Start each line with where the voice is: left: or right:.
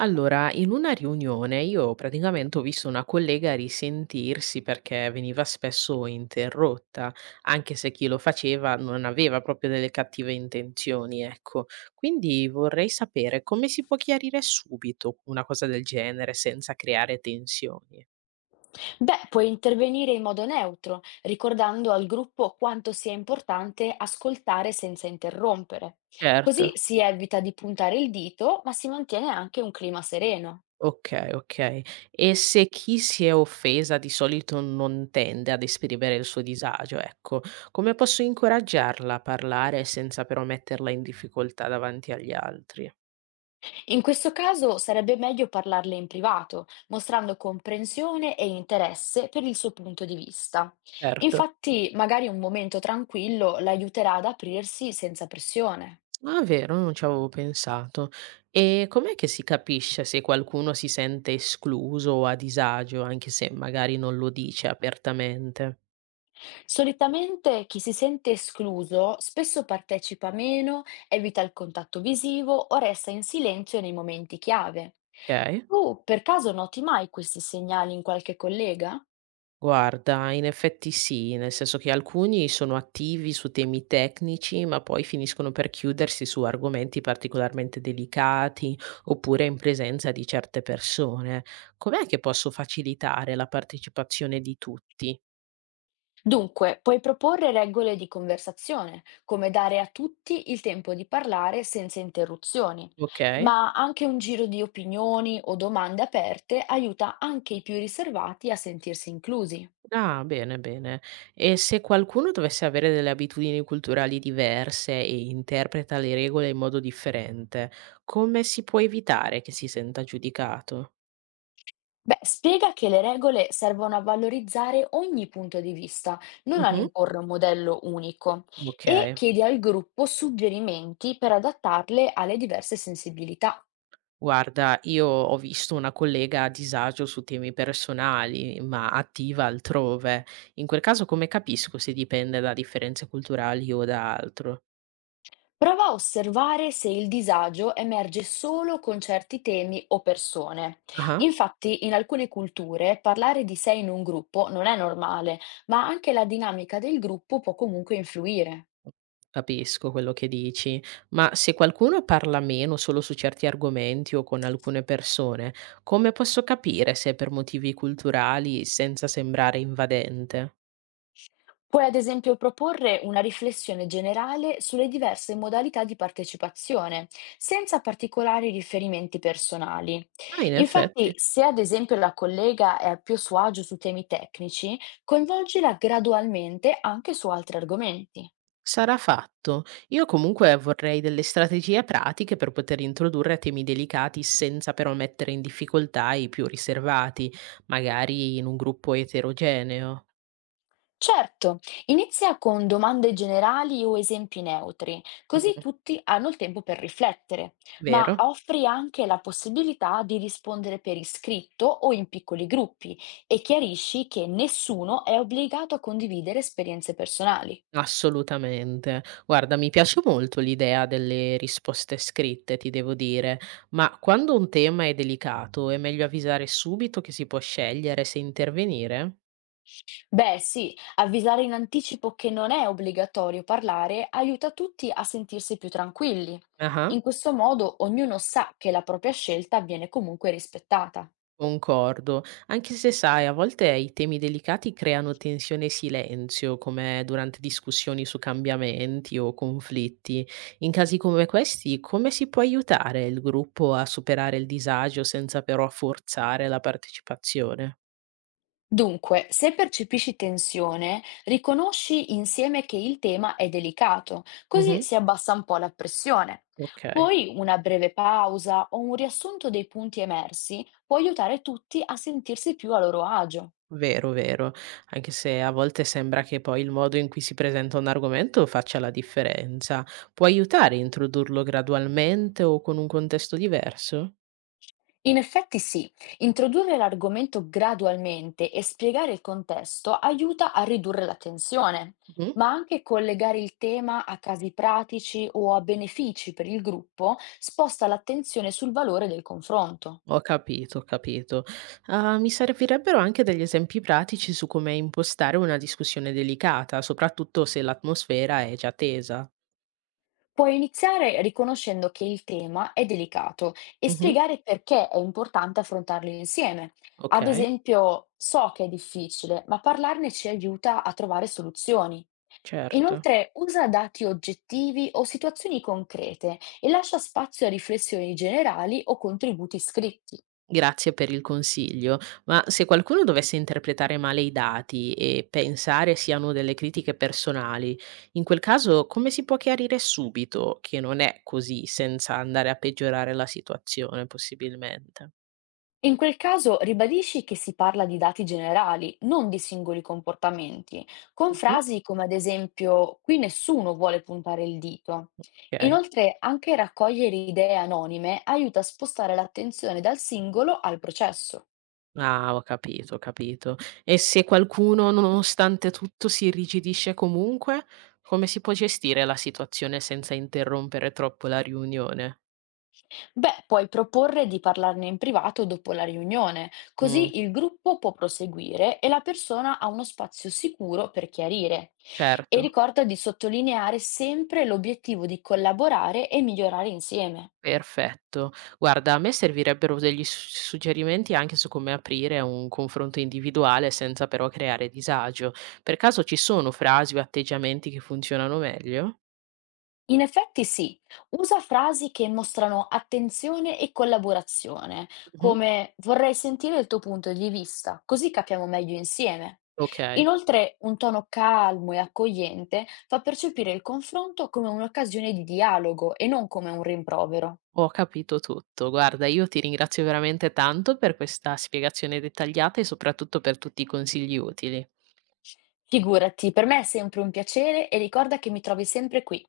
right: Allora, in una riunione io praticamente ho visto una collega risentirsi perché veniva spesso interrotta, anche se chi lo faceva non aveva proprio delle cattive intenzioni, ecco. Quindi vorrei sapere come si può chiarire subito una cosa del genere senza creare tensioni.
left: Beh, puoi intervenire in modo neutro, ricordando al gruppo quanto sia importante ascoltare senza interrompere.
right: Certo.
left: Così si evita di puntare il dito, ma si mantiene anche un clima sereno.
right: Okay, okay. E se chi si è offesa di solito non tende ad esprimere il suo disagio, ecco, come posso incoraggiarla a parlare senza però metterla in difficoltà davanti agli altri?
left: In questo caso sarebbe meglio parlarle in privato, mostrando comprensione e interesse per il suo punto di vista.
right: Certo.
left: Infatti, magari un momento tranquillo l'aiuterà ad aprirsi senza pressione.
right: Ah, vero, non ci avevo pensato. E com'è che si capisce se qualcuno si sente escluso o a disagio, anche se magari non lo dice apertamente?
left: Solitamente chi si sente escluso spesso partecipa meno, evita il contatto visivo o resta in silenzio nei momenti chiave.
right: Okay.
left: Tu per caso noti mai questi segnali in qualche collega?
right: Guarda, in effetti sì, nel senso che alcuni sono attivi su temi tecnici, ma poi finiscono per chiudersi su argomenti particolarmente delicati oppure in presenza di certe persone. Com'è che posso facilitare la partecipazione di tutti?
left: Dunque, puoi proporre regole di conversazione, come dare a tutti il tempo di parlare senza interruzioni,
right: Ok?
left: ma anche un giro di opinioni o domande aperte aiuta anche i più riservati a sentirsi inclusi.
right: Ah, bene, bene. E se qualcuno dovesse avere delle abitudini culturali diverse e interpreta le regole in modo differente, come si può evitare che si senta giudicato?
left: Beh, spiega che le regole servono a valorizzare ogni punto di vista, non ad
right: Mhm.
left: imporre un modello unico,
right: Ok.
left: e chiedi al gruppo suggerimenti per adattarle alle diverse sensibilità.
right: Guarda, io ho visto una collega a disagio su temi personali, ma attiva altrove. In quel caso, come capisco se dipende da differenze culturali o da altro?
left: Prova a osservare se il disagio emerge solo con certi temi o persone.
right: Ah,
left: Infatti, in alcune culture parlare di sé in un gruppo non è normale, ma anche la dinamica del gruppo può comunque influire.
right: capisco quello che dici, ma se qualcuno parla meno solo su certi argomenti o con alcune persone, come posso capire se è per motivi culturali senza sembrare invadente?
left: Puoi ad esempio proporre una riflessione generale sulle diverse modalità di partecipazione, senza particolari riferimenti personali.
right: Ah, in
left: Infatti,
right: effetti.
left: se ad esempio la collega è più a suo agio su temi tecnici, coinvolgila gradualmente anche su altri argomenti.
right: Sarà fatto. Io comunque vorrei delle strategie pratiche per poter introdurre temi delicati senza però mettere in difficoltà i più riservati, magari in un gruppo eterogeneo.
left: Certo, inizia con domande generali o esempi neutri, così
right: Mm.
left: tutti hanno il tempo per riflettere, ma
right: Vero?
left: offri anche la possibilità di rispondere per iscritto o in piccoli gruppi e chiarisci che nessuno è obbligato a condividere esperienze personali.
right: Assolutamente. Guarda, mi piace molto l'idea delle risposte scritte, ti devo dire, ma quando un tema è delicato è meglio avvisare subito che si può scegliere se intervenire?
left: Beh, sì, avvisare in anticipo che non è obbligatorio parlare aiuta tutti a sentirsi più tranquilli.
right: Ah.
left: In questo modo ognuno sa che la propria scelta viene comunque rispettata.
right: Concordo, anche se sai, a volte i temi delicati creano tensione e silenzio, come durante discussioni su cambiamenti o conflitti. In casi come questi, come si può aiutare il gruppo a superare il disagio senza però forzare la partecipazione?
left: Dunque, se percepisci tensione, riconosci insieme che il tema è delicato, così
right: Mhm.
left: si abbassa un po' la pressione.
right: Ok.
left: Poi una breve pausa o un riassunto dei punti emersi può aiutare tutti a sentirsi più a loro agio.
right: Vero, vero, anche se a volte sembra che poi il modo in cui si presenta un argomento faccia la differenza. Può aiutare a introdurlo gradualmente o con un contesto diverso?
left: In effetti sì, introdurre l'argomento gradualmente e spiegare il contesto aiuta a ridurre la tensione,
right: Mhm.
left: ma anche collegare il tema a casi pratici o a benefici per il gruppo sposta l'attenzione sul valore del confronto.
right: Ho capito, ho capito. Ah, mi servirebbero anche degli esempi pratici su come impostare una discussione delicata, soprattutto se l'atmosfera è già tesa.
left: Puoi iniziare riconoscendo che il tema è delicato e
right: Mhm.
left: spiegare perché è importante affrontarlo insieme.
right: Ok,
left: Ad esempio, so che è difficile, ma parlarne ci aiuta a trovare soluzioni.
right: certo.
left: Inoltre, usa dati oggettivi o situazioni concrete e lascia spazio a riflessioni generali o contributi scritti.
right: Grazie per il consiglio. Ma se qualcuno dovesse interpretare male i dati e pensare siano delle critiche personali, in quel caso come si può chiarire subito che non è così senza andare a peggiorare la situazione, possibilmente?
left: In quel caso ribadisci che si parla di dati generali, non di singoli comportamenti, con
right: Mhm.
left: frasi come ad esempio qui nessuno vuole puntare il dito.
right: Ok.
left: Inoltre, anche raccogliere idee anonime aiuta a spostare l'attenzione dal singolo al processo.
right: Ah, ho capito, ho capito. E se qualcuno, nonostante tutto, si irrigidisce comunque, come si può gestire la situazione senza interrompere troppo la riunione?
left: Beh, puoi proporre di parlarne in privato dopo la riunione,
right: Mh,
left: così il gruppo può proseguire e la persona ha uno spazio sicuro per chiarire. E
right: certo,
left: ricorda di sottolineare sempre l'obiettivo di collaborare e migliorare insieme.
right: perfetto. Guarda, a me servirebbero degli s suggerimenti anche su come aprire un confronto individuale senza però creare disagio. Per caso ci sono frasi o atteggiamenti che funzionano meglio?
left: In effetti sì, usa frasi che mostrano attenzione e collaborazione,
right: Mh-mh.
left: come vorrei sentire il tuo punto di vista, così capiamo meglio insieme.
right: Okay.
left: Inoltre, un tono calmo e accogliente fa percepire il confronto come un'occasione di dialogo e non come un rimprovero.
right: Ho capito tutto. Guarda, io ti ringrazio veramente tanto per questa spiegazione dettagliata e soprattutto per tutti i consigli utili.
left: Figurati, per me è sempre un piacere e ricorda che mi trovi sempre qui.